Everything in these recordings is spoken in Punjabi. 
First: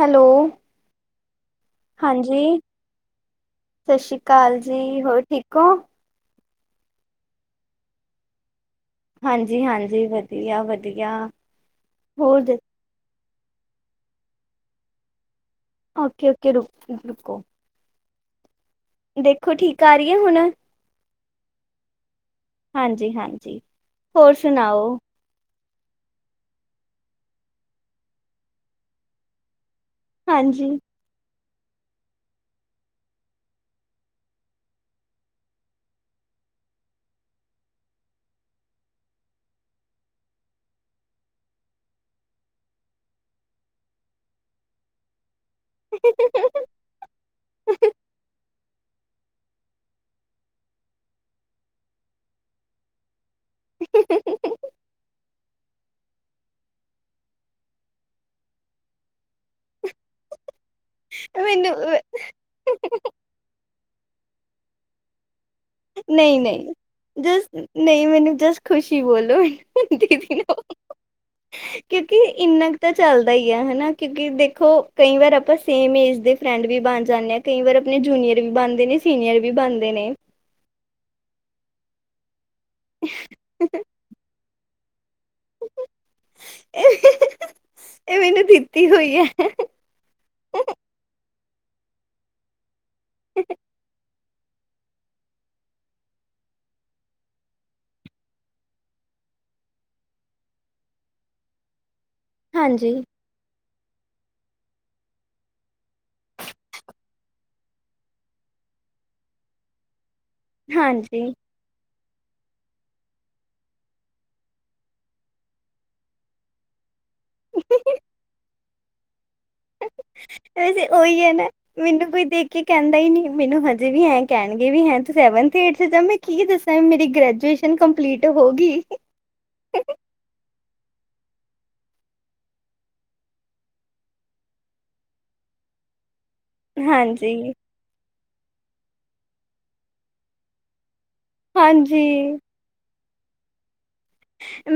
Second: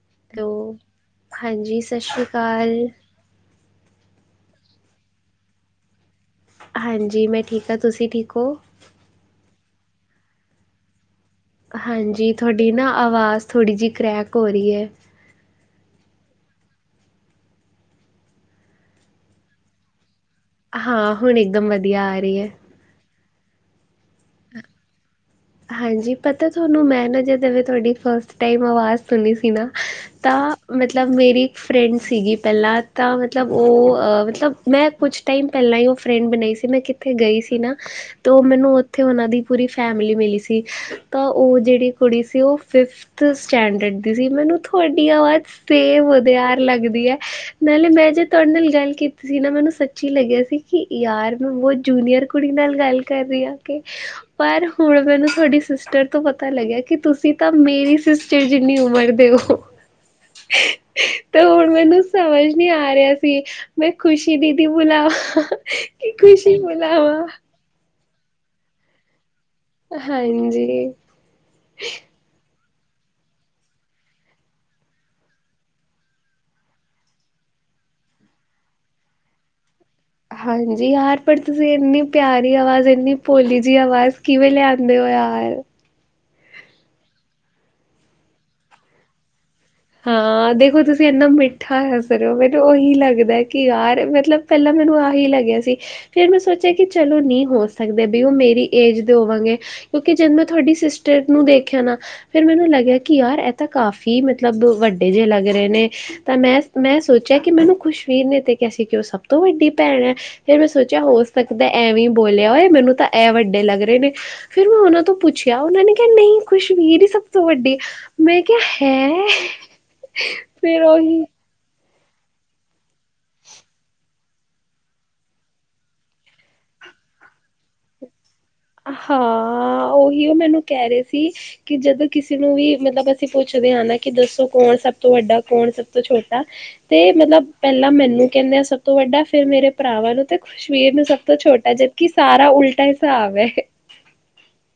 ਹੈਲੋ। ਹਾਂਜੀ, ਸਤਿ ਸ਼੍ਰੀ ਹਾਂਜੀ ਅਕਾਲ। ਸਤਿ ਸ੍ਰੀ ਅਕਾਲ ਜੀ, ਹੋਰ ਠੀਕ ਹੋ। ਹਾਂਜੀ, ਮੈਂ ਠੀਕ ਹਾਂ ਤੁਸੀਂ ਠੀਕ ਹੋ। ਹਾਂਜੀ-ਹਾਂਜੀ, ਵਧੀਆ-ਵਧੀਆ! ਹਾਂਜੀ, ਤੁਹਾਡੀ ਨਾ ਆਵਾਜ਼ ਥੋੜ੍ਹੀ ਜਿਹੀ ਕਰ੍ਰੈਕ ਹੋ ਰਹੀ ਹੈ। ਓਕੇ -ਓਕੇ ਰੁਕੋ। ਦੇਖੋ ਠੀਕ ਆ ਰਹੀ। ਹੈ ਹੁਣ ਹਾਂ, ਹੁਣ ਇਕਦਮ ਵਧੀਆ ਆ ਰਹੀ ਹੈ। ਹਾਂਜੀ ਹਾਂਜੀ ਹੋਰ ਸੁਣਾਓ। ਹਾਂਜੀ ਪਤਾ ਤੁਹਾਨੂੰ ਮੈਂ ਨਾ ਜਦਵੇ ਤੁਹਾਡੀ ਫਸਟ ਟਾਈਮ ਆਵਾਜ਼ ਸੁਣੀ ਸੀ ਨਾ ਤਾਂ, ਹਾਂਜੀ ਮਤਲਬ ਮੇਰੀ- ਫਰੈਂਡ ਸੀਗੀ ਪਹਿਲਾਂ ਤਾਂ ਮਤਲਬ ਉਹ ਮਤਲਬ ਮੈਂ ਕੁਛ ਟਾਈਮ ਪਹਿਲਾਂ ਹੀ ਉਹ ਫਰੈਂਡ ਬਣਾਈ ਸੀ ਮੈਂ ਕਿੱਥੇ ਗਈ ਸੀ ਨਾ ਤਾਂ ਉਹ ਮੈਨੂੰ ਉੱਥੇ ਉਹਨਾਂ ਦੀ ਪੂਰੀ ਫੈਮਿਲੀ ਮਿਲੀ। ਸੀ ਤਾਂ ਉਹ ਜਿਹੜੀ ਕੁੜੀ ਸੀ ਉਹ ਫਿਫਥ ਸਟੈਂਡਰਡ ਦੀ ਸੀ, ਮੈਨੂੰ ਤੁਹਾਡੀ ਆਵਾਜ਼ ਸੇਵ ਉਦਿਆਰ ਲੱਗਦੀ ਹੈ, ਨਾਲੇ ਮੈਂ ਜੇ ਤੁਹਾਡੇ ਨਾਲ ਗੱਲ ਕੀਤੀ ਤੁਸੀਂ ਨਾ ਮੈਨੂੰ ਸੱਚੀ ਲੱਗਿਆ ਸੀ ਕਿ ਯਾਰ ਮੈਂ ਬਹੁਤ ਜੂਨੀਅਰ ਕੁੜੀ ਨਾਲ ਗੱਲ ਕਰ ਰਹੀ ਆ। ਪਰ ਹੁਣ ਮੈਨੂੰ। ਤੁਹਾਡੇ ਸਿਸਟਰ ਤੋਂ ਪਤਾ ਲੱਗਿਆ ਕਿ ਤੁਸੀਂ ਤਾਂ ਮੇਰੀ ਸਿਸਟਰ ਜਿੰਨੀ ਉਮਰ ਦੇ ਹੋ। ਤੇ ਹੁਣ ਮੈਨੂੰ ਸਮਝ ਨੀ ਆ ਰਿਹਾ ਸੀ। ਮੈਂ ਖੁਸ਼ੀ ਦੀਦੀ ਬੁਲਾ ਹਾ ਹਾ ਨਹੀਂ ਨਹੀਂ ਜ ਨਹੀਂ ਮੈਨੂੰ ਜਸ ਖੁਸ਼ੀ ਬੋਲੋ। ਹੁੰਦੀ ਦਿਨ ਹਾਂਜੀ। ਕਿਉਂਕਿ ਇੰਨਾ, ਤਾਂ ਚੱਲਦਾ ਹੀ ਆ ਹਨਾ ਕਿਉਂਕਿ ਦੇਖੋ ਕਈ ਵਾਰ ਆਪਾਂ ਸੇਮ ਏਜ ਦੇ ਫਰੈਂਡ ਵੀ ਬਣ ਜਾਂਦੇ ਹਾਂ ਕਈ ਵਾਰ ਆਪਣੇ ਜੂਨੀਅਰ ਵੀ ਬਣਦੇ ਨੇ ਸੀਨੀਅਰ ਵੀ ਬਣਦੇ। ਨੇ ਹਾਂਜੀ ਯਾਰ ਪਰ ਤੁਸੀਂ ਇੰਨੀ ਪਿਆਰ। ਆਵਾਜ਼ ਇੰਨੀ ਭੋਲੀ ਜਿਹੀ ਆਵਾਜ਼ ਕਿਵੇਂ ਲਿਆ? ਕਿੰਦੇਓ ਯਾਰ [inaudible] ਹਾ-ਹਾ ਇਹ ਮੈਨੂੰ ਦਿੱਤੀ ਹੋਈ ਏ। ਹਾਂ ਦੇਖੋ ਤੁਸੀਂ ਇੰਨਾ ਮਿੱਠਾ ਹੈ ਸਰ ਹੋ ਮੇਰੇ ਉਹੀ, ਇ ਲੱਗਦਾ ਕਿ ਯਾਰ ਮਤਲਬ, ਪਹਿਲਾਂ ਮੈਨੂੰ ਆਹੀ ਲੱਗਿਆ ਸੀ ਫਿਰ ਮੈਂ ਸੋਚਿਆ ਕਿ ਚਲੋ ਨਹੀਂ ਹੋ ਸਕਦਾ ਵੀ ਉਹ ਮੇਰੀ ਏਜ ਦੇ ਹੋਵਾਂਗੇ, ਕਿਉਂਕਿ ਜਦੋਂ ਮੈਂ ਤੁਹਾਡੀ ਸਿਸਟਰ ਨੂੰ ਦੇਖਿਆ ਨਾ। ਫੇਿਰ ਮੈਨੂੰ ਹਾਂਜੀ। ਲੱਗਿਆ ਕਿ ਯਾਰ ਤਾਂ ਕਾਫ਼ੀ ਮਤਲਬ ਮਤਲਬ ਵੱਡੇ ਜਿਹੇ ਲੱਗ ਰਹੇ ਨੇ ਤਾਂ ਮੈਂ ਮੈਂ ਸੋਚਿਆ ਕਿ ਮੈਨੂੰ ਖੁਸ਼ਵੀਰ ਨੇ ਤੇ ਕਿਹਾ ਸੀ ਕਿ ਉਹ ਸਭ ਤੋਂ ਵੱਡੀ ਭੈਣ ਹੈ। ਫਿਰ ਮੈਂ ਸੋਚਿਆ ਹਾਂਜੀ ਹੋ ਸਕਦਾ ਐਵੇਂ। ਬੋਲਿਆ ਹੋਏ ਮੈਨੂੰ ਤਾਂ ਇਹ ਵੱਡੇ ਲੱਗ ਰਹੇ ਨੇ। ਫਿਰ ਮੈਂ ਉਹਨਾਂ ਤੋਂ ਪੁੱਛਿਆ ਉਹਨਾਂ ਨੇ ਕਿਹਾ ਨਹੀਂ ਖੁਸ਼ਮੀੀਰ ਸਭ ਤੋਂ ਵੱਡੀ, ਮੈਂ ਕਿਹਾ ਹੈਂ। ਵੈਸੇ ਉਹੀ ਹੈ ਨਾ। ਮੈਨੂੰ ਕੋਈ ਦੇਖ ਕੇ ਕਹਿੰਦਾ ਹੀ ਨਹੀਂ ਮੈਨੂੰ ਹਜੇ ਵੀ ਹੈ ਕਹਿਣਗੇ ਵੀ ਹੈੂੰ ਸੈਵਥ ਏਥ ਜਾ ਮੈਂ ਕੀ ਦੱਸਾਂ ਮੇਰੀ ਗ੍ਰੈਜੂਏਸ਼ਨ ਕੰਪਲੀਟ। ਹੋ ਗਈ ਹਾਂ ਉਹੀ ਉਹ ਮੈਨੂੰ ਕਹਿ ਰਹੇ ਸੀ। ਸੀ ਕਿ ਜਦੋਂ ਕਿਸੇ ਨੂੰ ਵੀ ਮਤਲਬ ਅਸੀਂ ਪੁੱਛਦੇ ਹਾਂ ਨਾ ਕਿ ਦੱਸੋ ਕੌਣ ਸਭ ਤੋਂ ਵੱਡਾ ਕੌਣ ਸਭ ਤੋਂ ਛੋਟਾ? ਤੇ ਮਤਲਬ ਹਾਂਜੀ। ਪਹਿਲਾਂ ਮੈਨੂੰ, ਕਹਿੰਦੇ ਆ ਸਭ ਤੋਂ ਵੱਡਾ ਫੇਿਰ ਮੇਰੇ ਭਰਾਾਂ ਤੇ ਖੁਸ਼ਮੀਰ ਨੂੰ ਸਭ ਛੋਟਾ ਹਾਂਜੀ ਜਦਕਿ ਸਾਰਾ ਉਲਟਾ, ਸਵੇ [inaudible]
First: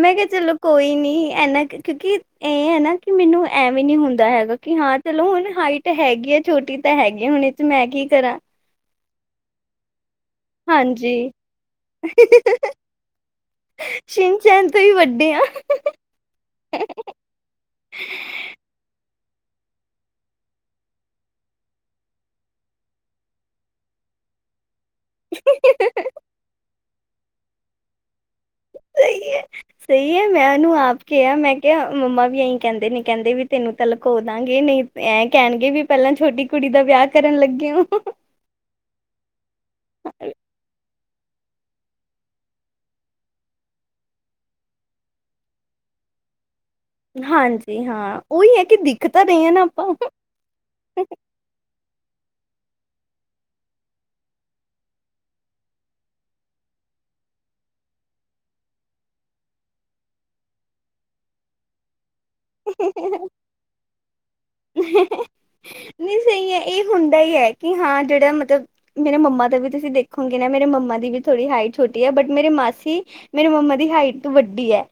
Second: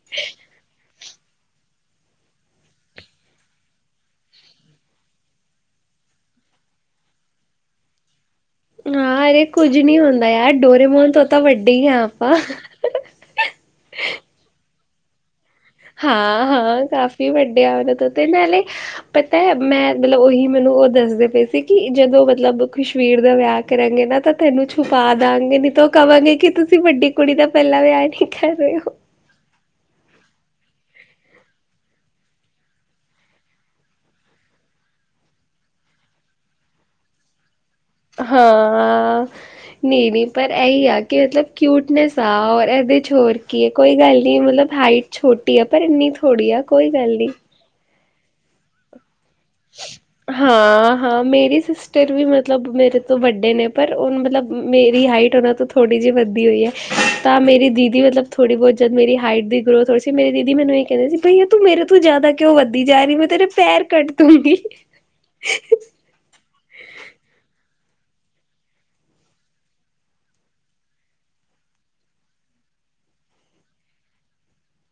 ਮੈਂ ਕਿਹਾ ਚਲੋ ਕੋਈ ਨੀ। ਇਹਨਾ ਕਿਉਂਕਿ ਇਹ ਹੈ ਨਾ ਕਿ ਮੈਨੂੰ ਐਵੇ ਵੀ ਨੀ ਹੁੰਦਾ ਹੈਗਾ ਕਿ ਹਾਂ ਚਲੋ ਹੁਣ ਹਾਈਟ ਹੈਗੀ ਆ ਛੋਟੀ ਤਾਂ ਹੈਗੀ ਹੁਣ ਇਹਦੇ ਚ ਮੈਂ ਕੀ ਕਰਾਂ? ਹਾਂ ਅਰੇ ਕੁੱਝ ਨੀ ਹੁੰਦਾ। ਮ ਯ ਡੋਰੇਮੋਨ ਤੋਂ ਹਾਂਜੀ ਤਾਂ ਵੱਡੇ ਹੀ ਆ ਆਪਾਂ ਹਾ ਹਾ । ਥ ਹੀ ਵੱਡੇ ਆਂ। ਹਾ ਹੀ ਹਾਂ, ਹਾਂ ਕਾਫੀ ਵੱਡੇ ਆ। ਉਦੇ ਤੋਂ ਤੇ ਨਾਲੇ ਪਤਾ ਮੈਂ ਉਹੀ ਮੈਨੂੰ ਉਹ ਦੱਸਦੇ ਪਏ ਸੀ। ਕਿ ਜਦੋਂ ਮਤਲਬ ਕਸ਼ਮੀਰ ਦਾ ਵਿਆਹ ਕਰਾਂਗੇ ਨਾ ਤਾਂ ਤੈਨੂੰ- ਬਫਾ ਦਾਂਗੇ ਨਹੀ ਤੋ ਕਵਾਂਗੇ ਕਿ ਤੁਸੀਂ? ਤੁਸੀਂ ਵੱਡੀ ਕੁੜੀ ਦਾ ਪਹਿਲਾ ਵਿਆਹ ਏ ਠੀਕ ਕਰ ਰਹੇ ਹੋ। ਸਹੀ ਹੈ, ਸਹੀ ਹੈ। ਮੈਂ ਉਹਨੂੰ ਆਪ ਕੇ ਆ ਮੈਂ ਕਿਹਾ, ਮੰਮਾ ਵੀ ਇਹੀ ਕਹਿੰਦੇ ਨੇ ਕਹਿੰਦੇ ਵੀ ਤੈਨੂੰ ਤਾਂ ਲੁਕੋ ਦਾਂਗੇ, ਨਹੀਂ ਏ ਕਹਿਣਗੇ ਵੀ ਪਹਿਲਾਂ ਛੋਟੀ ਕੁੜੀ ਦਾ ਵਿਆਹ ਕਰਨ ਲੱਗੇ ਓ। ਹਾਂ, ਨਹੀਂ ਨਹੀਂ ਪਰ ਇਹੀ ਆ ਕਿ ਮਤਲਬ ਕਿਊਟਨੈਸ ਆ, ਔਰ ਇਹਦੇ ਚ ਹੋਰ ਕੀ ਹੈ। ਕੋਈ ਗੱਲ ਨਹੀ ਮਤਲਬ ਹਾਈਟ ਛੋਟੀ ਆ ਪਰ ਇੰਨੀ ਥੋੜ੍ਹੀ ਆ। ਕੋਈ ਗੱਲ ਨਹੀਂ। ਹਾਂਜੀ, ਹਾਂ ਉਹੀ ਹੈ, ਕਿ ਦਿੱਕਤ ਹਾਂ, ਹਾਂ ਮੇਰੀ ਸਿਸਟਰ ਫਿਰ ਵੀ ਮਤਲਬ ਮੇਰੇ ਤੋਂ ਵੱਡੇ ਨੇ ਪਰ ਹੁਣ ਮਤਲਬ ਮੇਰੀ ਹਾਈਟ ਉਹਨਾਂ ਤੋਂ ਥੋੜ੍ਹੀ ਜਿਹੀ ਵੱਦੀ ਹੋਈ ਹੈ, ਤਾਂ ਮੇਰੀ ਦੀਦੀ ਮਤਲਬ ਥੋੜ੍ਹੀ ਬਹੁਤ ਜਦ ਮੇਰੀ ਹਾਈਟ ਦੀ ਗਰੋਥ ਹੋ ਰਹੀ ਸੀ। ਮੇਰੀ ਦੀਦੀ ਮੈਨੂੰ ਇਹ ਕਹਿੰਦੇ ਸੀ। ਬਈਆ ਤੂੰ ਮੇਰੇ ਤੋਂ ਜ਼ਿਆਦਾ- ਕਿਉਂ ਵੱਧੀ ਜਾ ਰਹੀ, ਮੈਂ ਤੇਰੇ ਪੈਰ ਕੱਟ ਦੂੰਗੀ। ਨਹੀਂ ਸਹੀ ਹੈ। ਇਹ ਹੁੰਦਾ ਹੀ ਹੈ। ਕਿ ਹਾਂ ਜਿਹੜਾ ਮਤਲਬ ਮੇਰੇ ਮੰਮਾ ਦਾ ਵੀ ਤੁਸੀਂ ਦੇਖੋਗੇ ਨਾ, ਮੇਰੇ ਮੰਮਾ ਦੀ ਵੀ ਥੋੜ੍ਹੀ ਹਾਈਟ ਛੋਟੀ ਹੈ। ਬਟ ਮੇਰੇ ਮਾਸੀ ਮੇਰੇ ਮੰਮਾ ਦੀ ਹਾਈਟ ਤੋਂ ਵੱਡੀ ਹੈ।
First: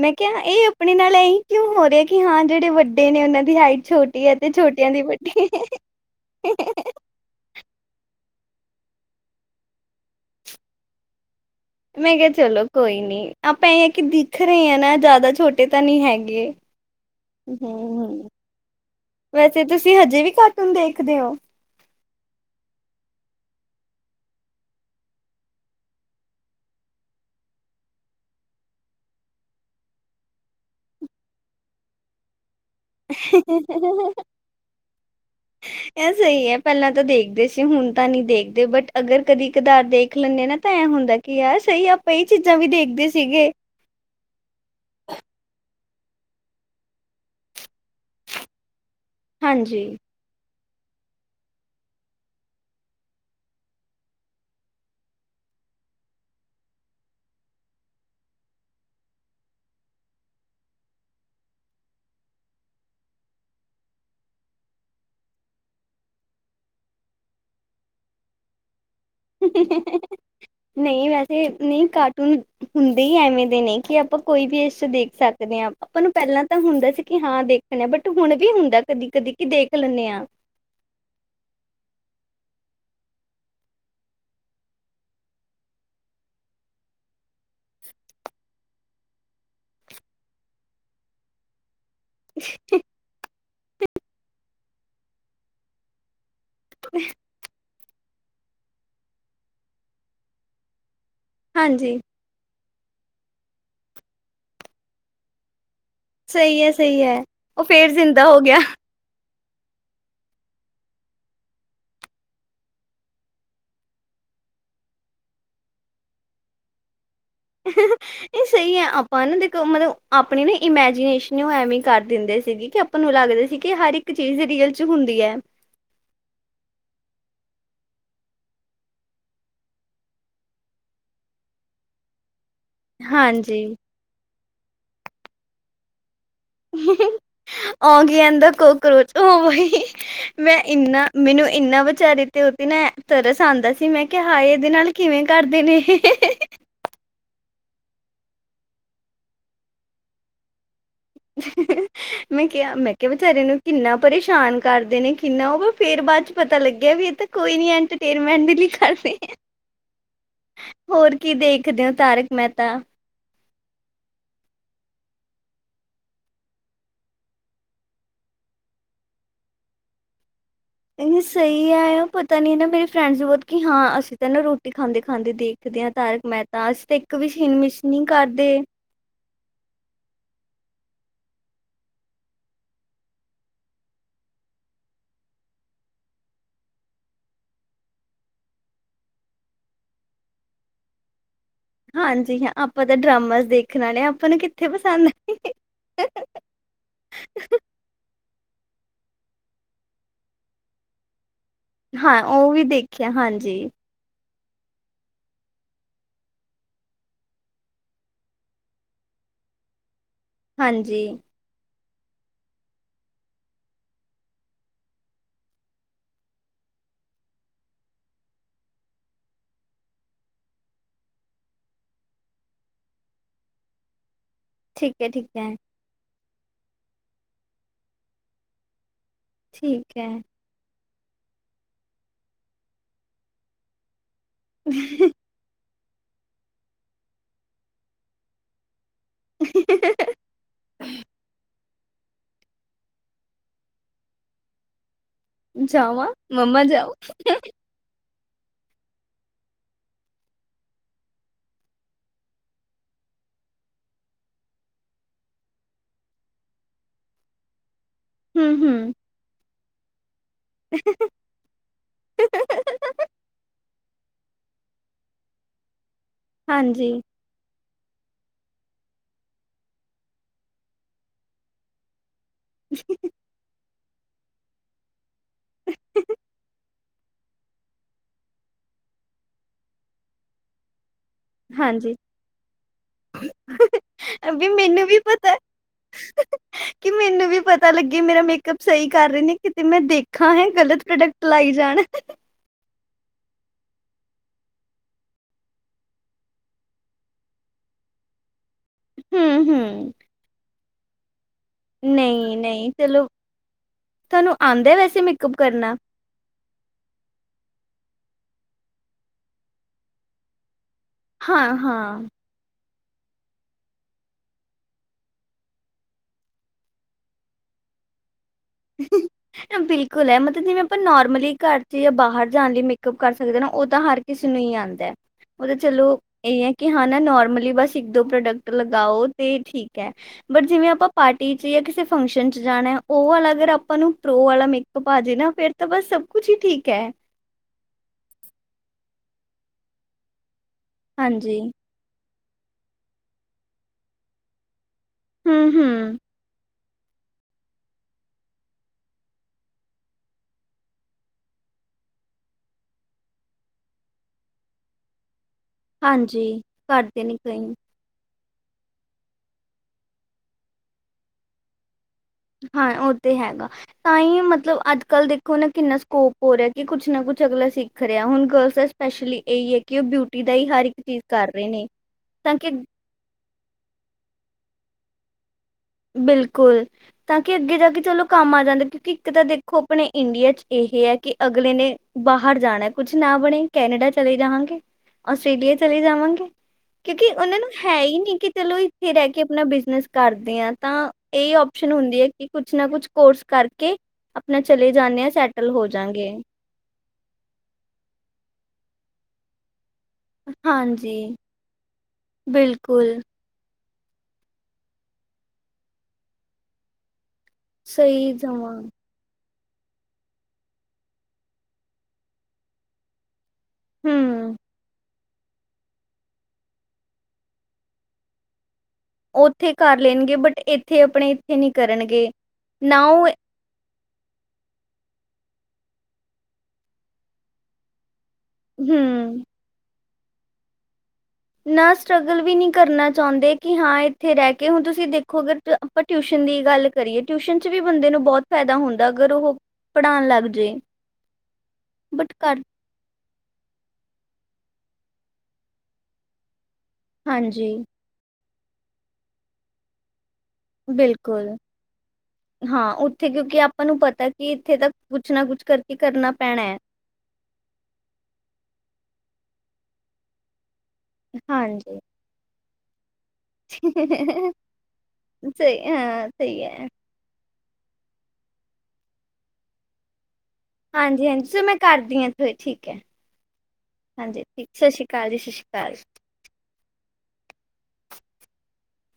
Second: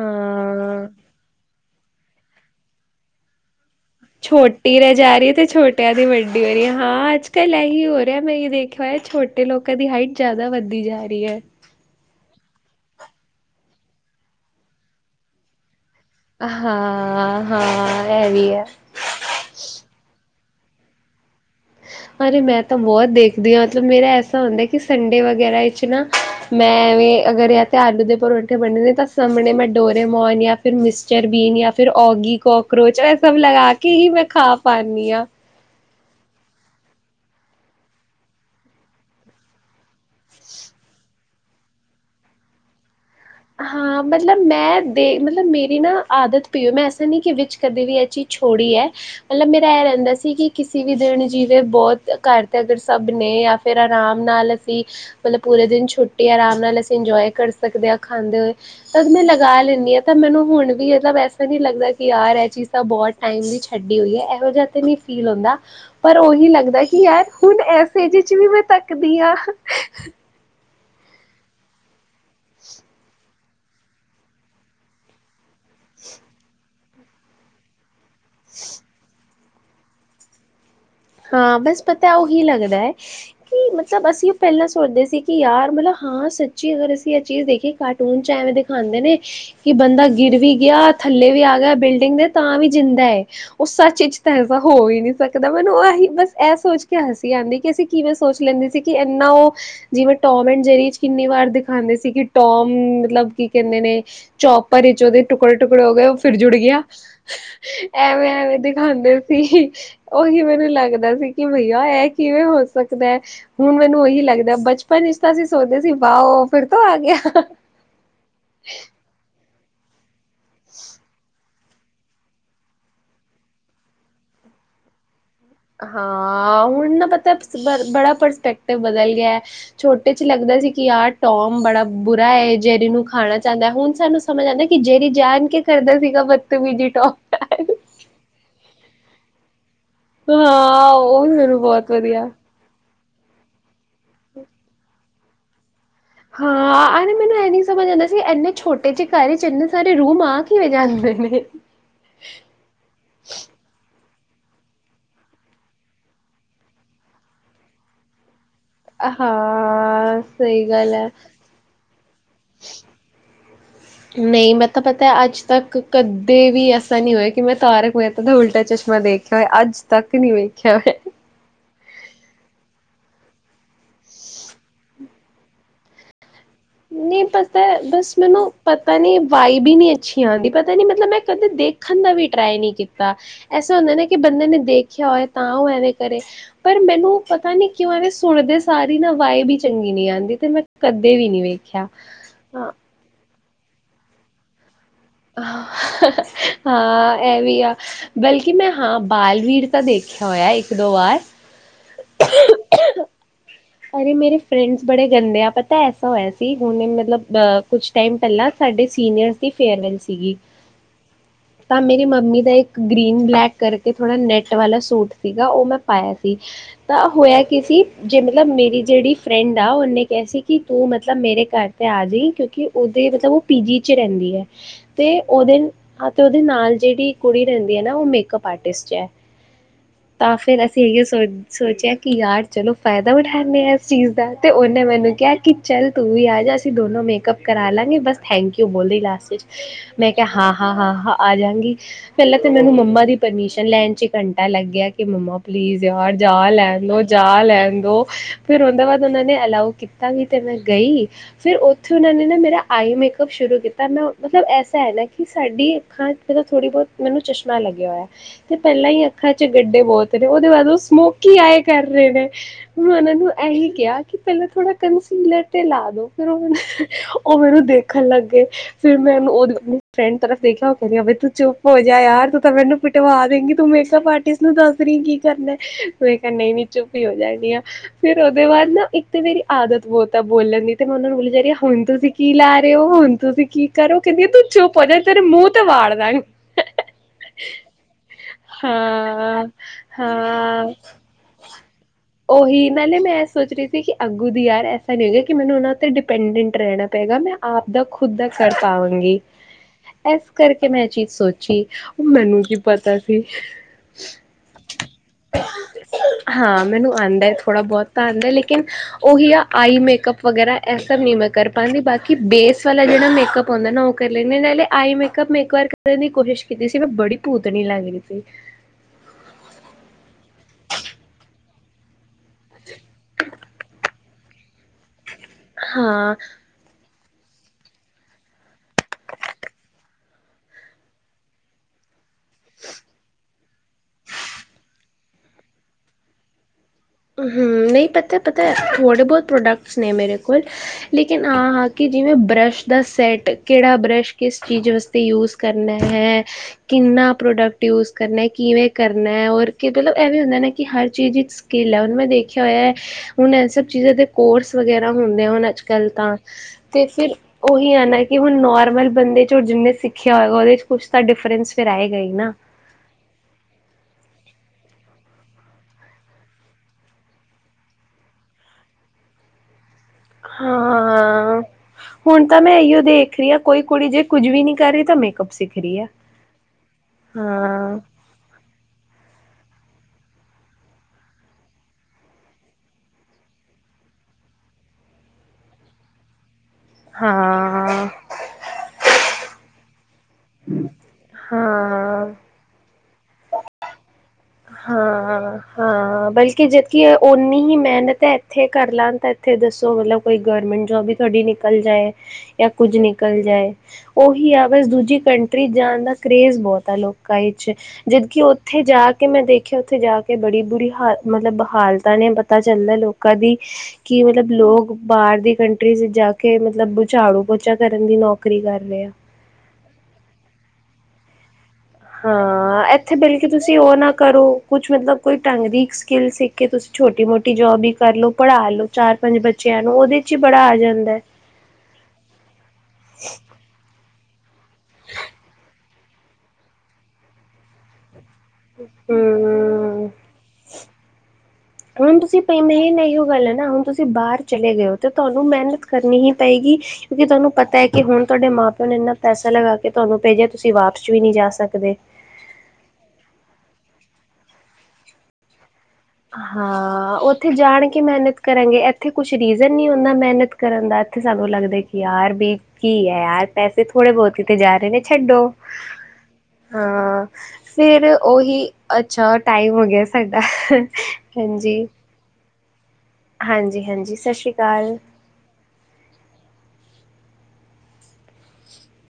ਮੈਂ ਕਿਹਾ ਇਹ ਆਪਣੇ ਨਾਲ ਐਈ ਕਿਉਂ ਹੋ ਰਿਹਾ, ਕਿ ਹਾਂ ਜਿਹੜੇ ਵੱਡੇ ਨੇ ਉਹਨਾਂ ਦੀ ਹਾਈਟ ਹੈ ਤੇ ਛੋਟੀ ਛੋਟਿਆਂ ਰਹਿ ਦੀ ਜਾ ਰਹੀ ਹੈ, ਤੇ ਵੱਡੀ ਛੋਟਿਆਂ ਦੀ ਵੱਡੀ ਹੋ ਰਹੀ ਹੈ। ਹਾਂ ਅੱਜ ਕੱਲ ਇਹੀ ਹੋ ਰਿਹਾ। ਮੈਂ ਇਹ ਦੇਖਿਆ, ਛੋਟੇ ਲੋਕਾਂ ਦੀ ਹਾਈਟ ਜਿਆਦਾ ਵੱਧਦੀ ਜਾ ਰਹੀ ਹੈ। ਮੈਂ ਕਿਹਾ ਚਲੋ ਕੋਈ ਨੀ, ਆਪਾਂ ਇਹ ਹੈ। ਕਿ ਦਿਖ ਰਹੇ ਹਾਂ, ਨਾ ਜ਼ਿਆਦਾ ਛੋਟੇ ਤਾਂ ਨਹੀਂ ਹੈਗੇ, ਹਾਂ ਹਾਂ ਹੂੰ ਇਹ ਵੀ ਹੈ। ਵੈਸੇ ਤੁਸੀਂ ਹਜੇ ਵੀ ਕਟ ਤੁਮ ਦੇਖਦੇ ਹੋ? ਅਰੇ ਮੈਂ ਤਾਂ ਬਹੁਤ ਦੇਖਦੀ ਹਾਂ। ਮਤਲਬ ਮੇਰਾ ਐਸਾ ਹੁੰਦਾ। ਕਿ ਸੰਡੇ ਵਗੈਰਾ ਵਿੱਚ ਨਾ ਮੈਂ ਐਵੇਂ ਅਗਰ ਯਾ ਤਾਂ ਆਲੂ ਦੇ ਪਰੋਂਠੇ ਬਣੇਨੇ, ਤਾਂ ਸਾਹਮਣੇ ਮੈਂ ਡੋਰੇ ਮੋਨ ਜਾਂ ਫਿਰ, ਮਿਸਚਰ ਬੀਨ ਜਾਂ ਫਿਰ ਓਗੀ ਕੋਕ ਕਰੋਚ ਇਹ ਸਭ ਲਗਾ, ਕੇ ਹੀ ਮੈਂ ਖਾ ਪਾਣੀ ਆਂ। ਇਹ ਸਹੀ ਹੈ। ਪਹਿਲਾਂ ਤਾਂ ਦੇਖਦੇ ਸੀ, ਹੁਣ ਤਾਂ ਨਹੀਂ ਦੇਖਦੇ। ਬਟ ਅਗਰ ਕਦੀ ਕਧਾਰ ਦੇਖ ਲੈਂਦੇ ਨਾ ਤਾਂ ਐ ਹੁੰਦਾ। ਕਿ ਯਾਰ ਸਹੀ ਆਪਾਂ ਇਹ ਚੀਜ਼ਾਂ ਵੀ ਦੇਖਦੇ ਸੀ। ਹਾਂ, ਮਤਲਬ ਮੈਂ ਦੇ ਮਤਲਬ ਮੇਰੀ ਨਾ ਆਦਤ ਪੀਓ। ਮੈਂ ਐਸਾ ਨਹੀਂ, ਕਿ ਵਿੱਚ ਕਦੇ ਵੀ ਇਹ ਚੀਜ਼ ਛੋੜੀ ਹੈ। ਮਤਲਬ ਮੇਰਾ ਇਹ ਹਾਂਜੀ। ਰਹਿੰਦਾ ਸੀ। ਕਿ ਕਿਸੀ ਵੀ ਦਿਨ, ਜਿਵੇਂ ਬਹੁਤ ਘਰ 'ਤੇ ਅਗਰ ਸਭ ਨੇ, ਜਾਂ ਫਿਰ ਆਰਾਮ ਨਾਲ ਅਸੀਂ ਮਤਲਬ ਪੂਰੇ ਦਿਨ ਛੁੱਟੀ ਆਰਾਮ ਨਾਲ ਅਸੀਂ ਇੰਜੋਏ ਕਰ ਸਕਦੇ ਹਾਂ। ਖਾਂਦੇ ਹੋਏ ਤਧ ਮੈਂ ਲਗਾ ਲੈਂਣੀ ਹਾਂ।'ਤਾਂ ਮੈਨੂੰ ਹੁਣ ਵੀ ਮਤਲਬ ਐਸਾ ਨਹੀਂ ਲੱਗਦਾ। ਕਿ ਯਾਰ ਇਹ ਚੀਜ਼ ਤਾਂ ਬਹੁਤ ਟਾਈਮ ਦੀ ਛੱਡੀ ਹੋਈ ਹੈ। ਇਹੋ ਜਿਹਾ ਤੇ ਨਹੀਂ ਫੀਲ ਹੁੰਦਾ। ਪਰ ਉਹੀ ਲੱਗਦਾ। ਕਿ ਯਾਰ ਹੁਣ ਇਸ ਏਜ ਵੀ ਮੈਂ' ਤ ਕਦੀਆਂ ਨਹੀਂ, ਵੈਸੇ ਨਹੀਂ ਕਾਰਟੂਨ ਹੁੰਦੇ ਹੀ, ਐਵੇਂ ਦੇ ਨੇ ਕਿ ਆਪਾਂ ਕੋਈ ਵੀ ਇਸ ਚ ਦੇਖ ਸਕਦੇ। ਕਦੇ ਆਪਾਂ ਨੂੰ ਪਹਿਲਾਂ ਤਾਂ ਹੁੰਦਾ ਸੀ। ਕਿ, ਹਾਂ ਦੇਖਣੇ ਆ ਬਟ 'ਤੇ ਹੁਣ ਵੀ ਹੁੰਦਾ ਕਦੀ- ਕਦੀ ਕਿ ਦੇਖ ਲੈਂਦੇ ਹਾਂ। ਹਾਂ ਬਸ ਪਤਾ ਉਹੀ ਲੱਗਦਾ ਹੈ। ਕਿ ਮਤਲਬ ਅਸੀਂ ਉਹ ਪਹਿਲਾਂ ਸੋਚਦੇ ਸੀ। ਕਿ ਯਾਰ ਮਤਲਬ, ਹਾਂ ਸੱਚੀ ਅਗਰ ਅਸੀਂ ਇਹ ਚੀਜ਼ ਦੇਖੀ ਕਾਰਟੂਨ ਚ ਐਵੇਂ ਦਿਖਾਉਂਦੇ ਨੇ। ਕਿ ਬੰਦਾ ਗਿਰ ਵੀ ਗਿਆ, ਥੱਲੇ ਵੀ ਆ ਗਿਆ। ਬਿਲ ਏ, ਤਾਂ ਵੀ ਜਿੰਦਾ ਏ ਉਹ ਸੱਚ ਇਹ ਹੋ ਹੀ ਨਹੀਂੀ ਸਕਦਾ ਮੈਨੂੰ ਉਹ ਹੀ ਬਸ ਇਹ ਸੋਚ ਕੇ ਹਸੀ ਆਉਂਦੀ ਕਿ ਅਸੀਂ ਕਿਵੇਂ ਸੋਚ ਲੈਂਦੀ ਸੀ ਕਿ ਇੰਨਾ ਉਹ ਜਿਵੇਂ ਟੋਮਟ ਜਰੀ ਕਿੰਨੀ ਵਾਰ ਹਾਂਜੀ। ਦਿਖਾਉਂਦੇ ਸੀ ਕਿ ਟੋਮ ਮਤਲਬ ਕੀ ਕਹਿੰਦੇ ਨੇ ਚੌਪਰ ਚ ਉਹਦੇ ਟੁਕੜ ਟੁਕੜ ਹੋ ਗਏ ਉਹ ਫਿਰ ਜੁੜ ਸਹੀ ਹੈ, ਗਿਆ ਸਹੀ ਹੈ। ਉਹ ਫੇਰ ਜ਼ਿੰਦਾ ਹੋ ਗਿਆ। ਐਵੇਂ-ਐਵੇਂ ਦਿਖਾਉਂਦੇ ਉਹੀ ਮੈਨੂੰ ਲੱਗ ਲੱਦਾ ਸੀ ਕਿ ਭਈਆ ਇਹ ਕਿਵੇਂ ਹੋ ਸਕਦਾ ਹੈ ਹੁਣ ਮੈਨੂੰ ਉਹੀ ਲੱਗਦਾ ਬਚਪਨ ਵਿੱਚ ਤਾਂ ਅਸੀਂ ਸੋਚਦੇ ਸੀ ਵਾਹ ਫਿਰ ਤੋਂ ਆ ਗਿਆ ਇਹ ਸਹੀ ਹੈ ਆਪਾਂਨੂੰ ਦੇ ਮਤਲਬ ਆਪਣੀ ਨਾ ਇਮੈਜੀਨੇਸ਼ਨ ਐਵੇਂ ਕਰ ਦਿੰਦੇ ਸੀਗੇ ਕਿ ਆਪਾਂ ਨੂੰ ਲੱਗਦੇ ਸੀ ਕਿ ਹਰ ਇੱਕ ਚੀਜ਼ ਰੀਅਲ ਚ ਹੁੰਦੀ ਹੈ ਹਾਂ ਹੁਣ ਨਾ ਪਤਾ ਬੜਾ ਪਰਸਪੈਕਟਿਵ ਬਦਲ ਗਿਆ ਛੋਟੇ ਚ ਲੱਗਦਾ ਸੀ ਕਿ ਯਾਰ ਟੋਮ ਬੜਾ ਬੁਰਾ ਹੈ ਜੈਰੀ ਨੂੰ ਖਾਣਾ ਹਾਂਜੀ, ਚਾਹੁੰਦਾ ਹੁਣ ਸਾਨੂੰ ਸਮਝ ਆਂਦਾ ਕਿ ਜੈਰੀ ਜਾਣ ਕੇ ਕਰਦਾ ਸੀਗਾ ਬਦਤਮੀਜੀ ਟੋਮ ਨਾਲ ਓਗੇ ਐਂਡ ਥਾ ਕਾਕਰੋਚ ਉਹਓ ਮੈਂ ਹਾਂ ਇੰਨਾ ਉਹ ਮੈਨੂੰ ਇੰਨਾ ਬਹੁਤ ਵਿਚਾਰੇ ਵਧੀਆ ਤੇ ਉਹਦੇ ਨਾ ਤਰਸ ਅਦਾ ਸੀ ਮੈਂ ਕਿਹਾ ਇਹਦੇ ਨਾਲ ਕਿਵੇਂ ਕਰਦੇ ਨੇ ਹਾਂ ਮੈਨੂੰ ਇਹ ਨੀ ਸਮਝ ਆਉਂਦਾ ਸੀ ਇੰਨੇ ਛੋਟੇ ਚਿ ਘਰੇ ਚ ਇੰਨੇ ਸਾਰੇ ਰੂਮ ਆ ਕਿਵੇਂ ਜਾਂਦੇ ਨੇ। ਮੈਂ ਕਿਹਾ ਮੈਂ ਕਿਹਾ ਵਿਚਾਰੇ ਨੂੰ ਕਿੰਨਾ ਪਰੇਸ਼ਾਨ ਕਰਦੇ ਨੇ ਕਿੰਨਾ ਉਹ ਫੇਰ ਬਾਅਦ ਚ ਪਤਾ ਲੱਗਿਆ ਵੀ ਇਹ ਤਾਂ ਕੋਈ ਨੀ ਐੰਟਰਟੇਨਮੈਂਟ ਦੇ ਕਰਦੇ। ਹਾਂ ਸਹੀ ਗੱਲ ਹੈ ਹੋਰ ਕੀ ਦੇਖਦੇ ਹੋ ਤਾਰਕ ਮਹਿਤਾ? ਨਹੀਂ ਮੈਂ ਤਾਂ ਪਤਾ ਅੱਜ ਤੱਕ ਕਦੇ ਵੀ ਐਸਾ ਨਹੀਂ ਹੋਇਆ ਕਿ ਮੈਂ ਤਾਰਕ ਮੇਤਾ ਦਾ ਉਲਟਾ ਚਸ਼ਮਾ ਦੇਖਿਆ ਹੋਇਆ ਅੱਜ ਤੱਕ ਨਹੀਂ ਵੇਖਿਆ ਮੈਂ ਸਹੀ ਆ ਪਤਾ ਨੀ ਨਾ ਮੇਰੀ ਫਰੈਂਡਸ ਬਹੁ ਕਿ ਹਾਂ ਅਸੀਂ ਤਾਂ ਨਾੂੰ ਰੋਟੀ ਖਾਂਦੇ ਖਾਂਦੇ ਦੇਖਦੇ ਹਾਂ ਤਾਰਕ ਮੇਹਤਾ ਨਹੀਂ ਪਤਾ ਬਸ ਮੈਨੂੰ ਪਤਾ ਨੀ ਵਾਈਬੀ ਨੀ ਅੱਛੀ ਆਦੀ ਪਤਾ ਪਤਾ ਨੀ ਮਤਲਬ ਮੈਂ ਕਦੇ ਦੇਖਣ ਦਾ ਵੀ ਟਰਾਈ ਨਹੀਂ ਕੀਤਾ ਐਸਾ ਹੁੰਦਾ ਨਾ ਕਿ ਬੰਦੇ ਨੇ ਦੇਖਿਆ ਹੋਏ ਤਾਂ ਉਹ ਐਵੇਂ ਕਰੇ ਪਰ ਮੈਨੂੰ ਪਤਾ ਨੀ ਕਿਉਂ ਐਵੇਂ ਸੁਣਦੇ ਸਾਰੀ ਨਾ ਵਾਏਬ ਵੀ ਚੰਗੀ ਨੀ ਆਉਂਦੀ ਤੇ ਮੈਂ ਕਦੇ ਵੀ ਨਹੀਂੀ ਵੇਖ ਹਾਂਜੀ ਹਾਂ ਆਪਾਂ ਤਾਂ ਡਰਾਮਾ ਦੇਖ ਦੇਖਣਾ ਨੇ ਆਪਾਂ ਨੂੰ ਕਿੱਥੇ ਪਸੰਦ ਹਾਂ ਇਹ ਵੀ ਆ ਬਲਕ ਕਿ ਮੈਂ ਹਾਂ ਬਾਲ ਵੀਰ ਤਾਂ ਦੇਖਿਆ ਹੋਇਆ ਇੱਕ ਦੋ ਵਾਰ ਹਾਂ ਉਹ ਵੀ ਦੇਖਿਆ ਹਾਂਜੀ ਅਰੇ ਮੇਰੇ ਫਰੈਂਡਸ ਬੜੇ ਗੰਦੇ ਆ ਪਤਾ ਐਸਾ ਹੋਇਆ ਸੀ ਹੁਣ ਮਤਲੱਬ ਕੁਛ ਟਾਈਮ ਪਹਿਲਾਂ ਸਾਡੇ ਸੀਨੀਅਰਸ ਦੀ ਫੇਅਰਵੈੱਲ ਸੀ ਹਾਂਜੀ ਤਾਂ ਮੇਰੀ ਮੰਮੀ ਦਾ ਇੱਕ ਗ੍ਰੀਨ ਬਲੈਕ ਕਰਕੇ ਥੋੜ੍ਹਾ ਨੈਟ ਵਾਲਾ ਸੂਟ ਸੀਗਾ ਉਹ ਮੈਂ ਪਾਇਆ ਸੀ ਤਾਂ ਹੋਇਆ ਕੀ ਸੀ ਜਿਵੇਂ ਮੱਤਲਬ ਮੇਰੀ ਜਿਹੜੀ ਫਰੈਂਡ ਆ ਉਹਨੇ ਕਿਹਾ ਸੀ ਕਿ ਤੂੰ ਮੱਤਲਬ ਮੇਰੇ ਘਰ 'ਤੇ ਆ ਜਾਈ ਕਿਉਂਕਿ ਉਹਦੇ ਮੱਤਲਬ ਉਹ ਪੀ ਜੀ 'ਚ ਰਹਿੰਦੀ ਹੈ ਠੀਕ ਹੈ ਤੇ ਠੀਕ ਉਹ ਹੈ। ਦਿਨ ਅਤੇ ਉਹਦੇ ਨਾਲ ਜਿਹੜੀ ਕੁੱੜੀ ਰਹਿੰਦੀ ਹੈ ਨਾ ਉਹ ਮੇਕਅਪ ਆਰਟਿਸਟ ਹੈ ਠੀਕ ਹੈ ਤਾਂ ਫਿਰ ਅਸੀਂ ਇ ਸੋਚ ਸੋਚਿਆ ਕਿ ਯਾਰ ਚਲੋ ਫਾਇਦਾ ਬੇਠ ਆਦੇਂ ਹਾਂ ਇਸ ਚੀਜ਼ ਤੇ ਉਹਨੇ ਮੈਨੂੰ ਕਿਹਾ ਕਿ ਚੱਲ ਤੂੰ ਵੀ ਆ ਜਾ ਅਸੀਂ ਦੋਨੋਂ ਮੇਕਅਪ ਕਰਾ ਲਾਂਗੇ ਬਸ ਥੈਂਕ ਯੂ ਬੋਲੀ ਕਲਾਸ ਵਿੱਚ ਮੈਂ ਕਿਹਾ ਹਾਂ ਹਾਂ ਹਾਂ ਹਾਂ ਆ ਜਾਗੀ ਪਹਿਲਾਂ ਤੇ ਮੈਨੂੰ ਮੰਮਾ ਦੀ ਪਰਮਿਸ਼ਨ ਲੈਣ ਚ ਘੰਟਾ ਲੱਗ ਗਿਆ ਕਿ ਮੰਮਾ ਪਲੀਜ਼ ਜਾਵਾਂ ਯਾਰ ਜਾ ਮੰਮਾ ਲੈਣ ਜਾਓ ਦਿਉ ਜਾ ਲੈਣ ਫਿਰ ਉਹਦਾ ਬਾਅਦ ਉਹਨਾਂ ਨੇ ਅਲਾਓ ਕੀਤਾ ਵੀ ਤੇ ਮੈਂ ਗਈ ਫਿਰ ਉੱਥੇ ਉਹਨਾਂ ਨੇ ਨਾ ਮੇਰਾ ਆਈ ਮੇਕਅਪ ਸ਼ੁਰੂ ਕੀਤਾ ਮੈਂ ਮਤਲੱਬ ਐਸਾ ਹੈ ਨਾ ਕਿ ਸਾਡੀ ਅੱਖਾਂ ਚ ਮਲਬ ਥੋੜ੍ਹੀ ਬਹੁਤ ਮੈਨੂੰ ਚਸ਼ਮਾ ਲੱਗਿਆ ਹੋਇਆ ਹੂੰ ਤੇ ਪਹਿਲਾਂ ਹੂੰ ਹੀ ਅੱਖਾਂ ਗੱਡੇ ਬਹੁਤ ਤੇ ਉਹਦੇ ਬਾਅਦ ਉਹ ਸਮੋਕੀ ਆਏ ਕਰ ਰਹੇ ਨੇ ਮੈਂ ਉਹਨਾਂ ਨੂੰ ਇਹੀ ਕਿਹਾ ਕਿ ਪਹਿਲਾਂ ਥੋੜਾ ਕੰਸੀਲਰ ਤੇ ਲਾ ਦੋ ਫਿਰ ਉਹ ਹਾਂਜੀ ਉਹ ਮੈਨੂੰ ਦੇਖ ਰੱਖਣ ਲੱਗੇ ਫਿਰ ਮੈਂ ਉਹਨੂੰ ਆਪਣੀ ਫਰੈਂਡ ਤਰਫ ਦੇਖਿਆ ਉਹ ਕਹਿੰਦੀ ਤੂੰ ਚੁੱਪ ਹੋ ਜਾ ਯਾਰ ਮੈਨੂੰ ਪਿਟਵਾ ਦੇਂਗੀ ਤੂੰ ਮੇ ਆਰਟਿਸਟ ਨੂੰ ਦੱਸ ਰਹੀ ਕੀ ਕਰਨਾ ਮ ਕਰ ਨੀ ਚੁੱਪ ਹੀ ਹੋ ਜਾਂਦੀ ਆ ਫਿਰ ਉਹਦੇ ਬਾਅਦ ਨਾ ਇੱਕ ਤੇ ਮੇਰੀ ਆਦਤ ਬਹੁਤ ਆ ਬੋਲਣ ਦੀ ਤੇ ਮੈਂ ਉਹਨਾਂ ਨੂੰ ਬੋਲੀ ਜਾ ਰਹੀ ਹੁਣ ਹਾਂਜੀ ਤੁਸੀਂ ਕੀ ਲਾ ਰਹੇ ਹੋ ਹੁਣ ਤੁਸੀਂ ਕੀ ਕਰੋ ਕਹਿੰਦੀ ਤੂੰ ਵੀ ਚੁੱਪ ਹੋ ਮੈਨੂੰ ਵੀ ਜਾ ਤੇਰੇ ਪੱਤਾ ਮੂੰਹ ਤੇ ਵਾੜ ਦਾਂਗੀ। ਕੀ ਮੈਨੂੰ ਵੀ ਪੱਤਾ ਲੱਗੇ ਮੇਰਾ ਮੇਕਅੱਪ ਸਹੀ ਕਰ ਰਹੇ ਨੇ ਹਾਂ, ਕਿਤੇ ਮੈਂ ਦੇਖਾਂ ਹੈ ਹਾਂ ਗਲਤ ਪ੍ਰੋਡਕਟ ਲਾਈ ਜਾਣ ਹੀ ਨਾਲੇ ਮੈਂ ਇਹ ਸੋਚ ਰਹੀ ਸੀ ਕਿ ਅੱਗੂ ਦੀ ਯਾਰ ਐਸਾ ਨਹੀਂ ਹੋਏਗਾ ਕਿ ਮੈਨੂੰ ਉਹਨਾਂ ਉੱਤੇ ਡਿਪੈਂਡੈਂਟ ਰਹਿਣਾ ਪਏਗਾ ਮੈਂ ਆਪ ਦਾ ਖੁਦ ਦਾ ਕਰ ਪਾਵਾਂਗੀ ਹੂੰ ਹੂੰ ਇਸ ਕਰਕੇ ਕਿ ਮੈਂ ਇਹ ਚੀਜ਼ ਸੋਚ ਉਹ ਨਹੀਂ ਮੈਨੂੰ ਕੀ ਨਹੀਂ ਪਤਾ ਚਲੋ ਸੀ ਤੁਹਾਨੂੰ ਆਉਂਦਾ ਵੈਸੇ ਮੇਕਅਪ ਕਰਨਾ ਹਾਂ ਮੈਨੂੰ ਆਂ ਬਹੁਤ ਧਨਦੇ ਲੇਕਿਨ ਉਹੀ ਆ ਆਈ ਮੇਕਅੱਪ ਵਗੈਰਾ ਇਹ ਸਭ ਨਹੀਂ ਮੈਂ ਹਾਂ ਕਰ ਪਾਂਦੀ ਹਾਂ ਬਾਕੀ ਬੇਸ ਇਸ ਵਾਲ ਜਿਹੜਾ ਮੇਕਅੱਪ ਹੁੰਦਾ ਨਾ ਉਹ ਕਰ ਲੈਂਦੇਲੇ ਆਈ ਮੇਕਅੱਪ ਮੇ ਵ ਕਰਨ ਦੀ ਕੋਸ਼ਿਸ਼ ਕੀਤੀ ਸੀ ਮੈਂ ਬੜੀ ਭੂਤੱਣੀ ਲੱਗ ਰਹੀ ਸੀ ਬਿਲਕੁੱਲ ਐ ਮਤਲਬ ਜਿਵੇਂ ਆਪਾਂ ਨੋਰਮਲੀ ਘਰ ਚ ਜਾਂ ਬਾਹਰ ਜਾਣ ਲਈ ਮੇਕਅਪ ਕਰ ਸਕਦੇ ਨਾ ਓ ਤਾਂ ਹਰ ਕਿਸ ਨੂੰ ਈ ਆਂਦੈ ਓ ਤਾਂ ਚਲੋ ਹਾਂ ਏ ਐ ਕਿ ਹਾਂ ਨਾ ਨੋਰਮਲੀ ਬਸ ਇੱਕ ਦੋ ਪ੍ਰੋਡਕਟ ਲਗਾਓ ਤੇ ਠੀਕ ਐ ਬਟ ਜਿਵੇਂ ਆਪਾਂ ਪਾਰਟੀ ਚ ਯਾ ਕਿਸੇ ਫ ਫੰਕਸ਼ਨ ਚ ਜਾਣਾ ਓ ਆਲਾ ਨੂੰ ਪ੍ਰੋ ਆਲਾ ਮੇਕਅਪ ਆਜੇ ਨਾ ਫੇਰ ਤਾਂ ਬਸ ਸਭ ਕੁੱਛ ਈ ਠੀਕ ਹੈ ਹੂੰ ਨਈ ਪਤਾ-ਪਤਾ ਥੋੜੇ ਬਹੁਤ ਪ੍ਰੋਡਕਟਸ ਨੇ ਮੇਰੇ ਕੋਲ ਲੇਕਿਨ ਹਾਂਜੀ ਹਾਂ ਹਾਂ ਕਿ ਜਿਵੇਂ ਬਰੱਸ਼ ਦਾ ਸੈਟ ਕਿਹੜਾ ਬਰੱਸ਼ ਕਿਸ ਚੀਜ਼ ਵਸ ਤੇ ਯੂਜ ਕਰਨਾ ਹੂੰ-ਹੂੰ ਹੈ ਕਿੰਨਾ ਪ੍ਰੋਡਕਟ ਯੂਜ ਕਰਨਾ ਕਿਵੇਂ ਕਰਨਾ ਔਰ ਕੀ ਮਤਲਬ ਐਵੇਂ ਹੁੰਦਾ ਨਾ ਕੀ ਹਰ ਚੀਜ਼ ਵਿੱਚ ਕਿਲ ਐ ਹੁਣ ਮੈਂ ਦੇਖਿਆ ਹੋਇਆ ਐ ਹੁਣ ਐ ਸਭ ਚੀਜ਼ਾਂ ਦੇ ਕੋਰਸ ਵਗੈਰਾ ਹੁੰਦੇ ਹੁਣ ਅੱਜ ਕੱਲ ਤਾਂ ਹਾਂਜੀ ਤੇ ਕਰਦੇ ਫਿਰ ਨੀ ਕਈ ਓਹੀ ਐ ਨਾ ਕੀ ਹੁਣ ਨੋਰਮਲ ਬੰਦੇ ਚੋਂ ਜਿੰਨੇ ਸਿੱਖਿਆ ਹੋਏਗਾ ਓਦੇ ਚ ਕੁੱਛ ਤਾਂ ਡਿਫਰੈਂਸ ਫਿਰ ਆਏ ਹਾਂ, ਓ ਤੇ ਹੈਗਾ ਤਾਂ ਈ ਮਤਲਬ ਅੱਦ ਕੱਲ੍ਹ ਦੇਖੋ ਨਾ ਕਿੰਨਾ ਸਕੋਪ ਹੋ ਰਿਆ ਕਿ ਕੁੱਛ ਨਾ ਕੁੱਛ ਅਗਲਾ ਸਿੱਖ ਰਿਆ ਹੁਣ ਗਰਲਸ ਦਾ ਸਪੈਸ਼ਲੀ ਏਈ ਐ ਹਾਂ, ਹੁਣ ਤਾਂ ਮੈਂ ਏਈਓ ਦੇਖ ਰੀ ਆ ਕੋਈ ਕੁੜੀ ਜੇ ਕੁੱਝ ਵੀ ਨੀ ਕਰ ਰੀ ਤਾਂ ਮੇਕਅਪ ਸਿ ਬਿਲਕੁੱਲ ਤਾਂ ਕੇ ਅੱਗੇ ਜਾ ਕੇ ਚਲੋ ਕੰਮ ਆ ਜਾਂਦਾ ਕਿਉਂਕਿ ਇੱਕ ਤਾਂ ਦੇ ਖੋ ਆਪਣੇ ਇੰਡੀਆ ਚ ਇਹ ਹੈ ਕਿ ਅਗਲੇ ਨੇ ਬਾਹਰ ਜਾਣਾ ਕੁੱਛ ਨਾ ਬਣੇ ਕੈਨੇਡਾ ਚਲੇ ਜਾਵਾਂਗੇ ਆਸਟ੍ਰੇਲੀਆ ਚਲੇ ਜਾਵਾਂਗੇ। ਕਿਉਂਕਿ ਉਨਾਂ ਨੂੰ ਹੈ ਹਾਂ, ਈ ਨੀ ਕਿ ਚਲੋ ਇੱਥੇ ਰਹਿ ਕੇ ਆਪਣਾ ਬਿਜਨਸ ਕਰਦੇ ਆ। ਤਾਂ, ਏ ਆਪਸ਼ਨ ਹੁੰਦੀ ਐ ਹਾਂ। ਕੀ ਕੁੱਛ ਨਾ ਕੁੱਛ ਕੋਰਸ ਕਰਕੇ ਆਪਣਾ ਚਲੇ ਜਾਂਦੇ ਆ ਸੈਟਲ ਹੋ ਜਾਾਂਗੇ ਹਾਂ-ਹਾਂ-ਹਾਂ, ਬਲਕੀ ਜਦ ਕਿ ਏ ਓਨੀ ਈ ਮਿਹਨਤ ਐ ਐਥੇ ਕਰ ਲਾਣ ਤਾਂ ਏਥੇ ਦੱਸੋ ਸੋ ਮਤਲਬ ਕੋਈ ਗਵਰਮੈਂਟ ਜੋਬ ਹਾਂਜੀ ਵੀ ਤੁਹਾਡੀ ਨਿਕਲ ਜਾਏ ਜਾਂ ਕੁਝ ਬਿਲਕੁਲ ਨਿਕਲ ਜਾਏ। ਓਹੀ ਆ ਬਸ ਦੂਜੀ ਕੰਟਰੀ ਜਾਣ ਦਾ ਕਰੇਜ਼ ਬਹੁਤ ਆ ਲੋਕ ਕਾ ਇਚ, ਸਹੀ ਜਦਕੀ ਜਮਾ ਉੱਥੇ ਜਾ ਮੈਂ ਦੇਖਿਆ ਉੱਥੇ ਜਾ ਕੇ ਬੜੀ ਬੁਰੀ ਹਾਲ ਮਤਲਬ ਹਾਲਤਾਂ ਨੇ ਪਤਾ ਚੱਲਦਾ ਲੋਕਾਂ ਦੀ ਕੀ ਮਤਲਬ ਹੂੰ ਲੋਕ ਬਾਰ ਦੀ ਕੰਟਰੀਜ਼ ਜਾ ਕੇ ਮਤਲਬ ਝਾੜੂ ਪੋਚਾ ਕਰਨ ਦੀ ਨੌਕਰੀ ਕਰ ਰਹੇ ਆ ਉੱਥੇ ਕਰ ਲੈਨਗੇ ਬਟ ਇੱਥੇ ਅਪਨੇ [unintelligible] ਹਾਂ, ਏਥੇ ਬਲਕੀ ਤੁਸੀਂ ਉਹ ਨਾ ਕਰੋ ਕੁਛ ਮਤਲਬ ਕੋਈ ਢੰਗ ਦੀ ਸਕਿੱਲ ਸਿੱਖ ਕੇ ਤੁਸੀਂ ਛੋਟੀ ਮੋਟੀ ਜੋਬ ਵੀ ਕਰ ਲਓ। ਪੜ੍ਹਾ ਲੋ ਚਾਰ ਪੰਜ ਹੂੰ ਬੱਚਿਆਂ ਨੂੰ ਉਹਦੇ ਵਿੱਚ ਬੜਾ ਆ ਜਾਂਦੇ। ਨਾ ਸਟਰ੍ਰਗਲ ਵੀ ਨਹੀਂ ਕਰਨਾ ਚਾਹੁੰਦੇ ਕਿ ਹਾਂ ਇੱਥੇ ਰਹਿ ਕੇ, ਹੁਣ ਤੁਸੀਂ ਦੇਖੋ ਅਗਰ ਆਪਾਂ ਟਿਊਸ਼ਨ ਦੀ ਗੱਲ ਕਰੀਏ ਟਿਊਸ਼ਨ ਚ ਵੀ ਬੰਦੇ ਨੂੰ ਬਹੁਤ ਫਾਇਦਾ ਹੁੰਦਾ ਅਗਰ ਉਹ ਹਮ ਪੜ੍ਹਾਣ ਲੱਗ ਜੇ ਹੁਣ ਬਟ ਤੁਸੀਂ ਘ ਮੇਨ ਇਹੋ ਗੱਲ ਹੈ ਨਾ ਹੁਨ ਤੁਸੀਂ ਬਾਹਰ ਚਲੇ ਗਏ ਹੋ ਤੇ ਤੁਹਾਨੂੰ ਮਿਹਨਤ ਕਰਨੀ ਹੀ ਪਏਗੀ। ਕਿਉਂਕਿ ਤੁਹਾਨੂੰ ਹਾਂਜੀ ਪਤਾ ਹੈ ਕਿ ਹੁਣ ਤੁਹਾਡੇ ਮਾਂ ਹੁਨ ਇੰਨਾ ਪੈਸਾ ਲਗਾ ਕੇ ਤੁਹਾਨੂੰ ਭੇਜੇ ਬਿਲਕੁਲ ਹਾਂ ਉੱਥੇ ਕਿਉਂਕਿ ਆਪ ਆਪਾਂ ਨੂੰ ਪਤਾ ਕਿ ਇੱਥੇ ਤ ਕੁੱਛ ਨਾ ਕੁੱਛ ਕਰ ਹਾਂ ਉੱਥੇ ਜਾਣ ਕੇ ਮਿਹਨਤ ਕਰਾਂਗੇ ਇੱਥੇ ਕੁਛ ਰੀਜ਼ਨ ਨਹੀਂ ਹੁੰਦਾ ਮਿਹਨਤ ਕਰਨ ਦਾ ਇੱਥੇ ਸਾਨੂੰ ਲੱਗਦਾ ਕਿ ਹਾਂਜੀ ਯਾਰ ਵੀ ਕੀ ਹੈ ਯਾਰ ਪੈਸੇ ਥੋੜੇ ਬਹੁਤੀ ਤੇ ਜਾ ਰਹੇ ਨੇ ਛੱਡੋ, ਸਹੀ ਹਾਂ ਸਹੀ ਹੈ ਹਾਂ ਫਿਰ ਉਹੀ ਅੱਛਾ ਟਾਈਮ ਹੋ ਗਿਆ ਸਾਡਾ ਹਾਂਜੀ ਹਾਂਜੀ ਸੋ ਮੈਂ ਕਰਦੀ ਹਾਂ ਹੋਰ ਠੀਕ ਹੈ ਹਾਂਜੀ ਸਤਿ ਹਾਂਜੀ ਸ਼੍ਰੀ ਠੀ ਅਕਾਲ ਸ਼ਸ਼ੀ ਕਾਲ ਜੀ ਸ਼ਸ਼ੀ ਕਾਲ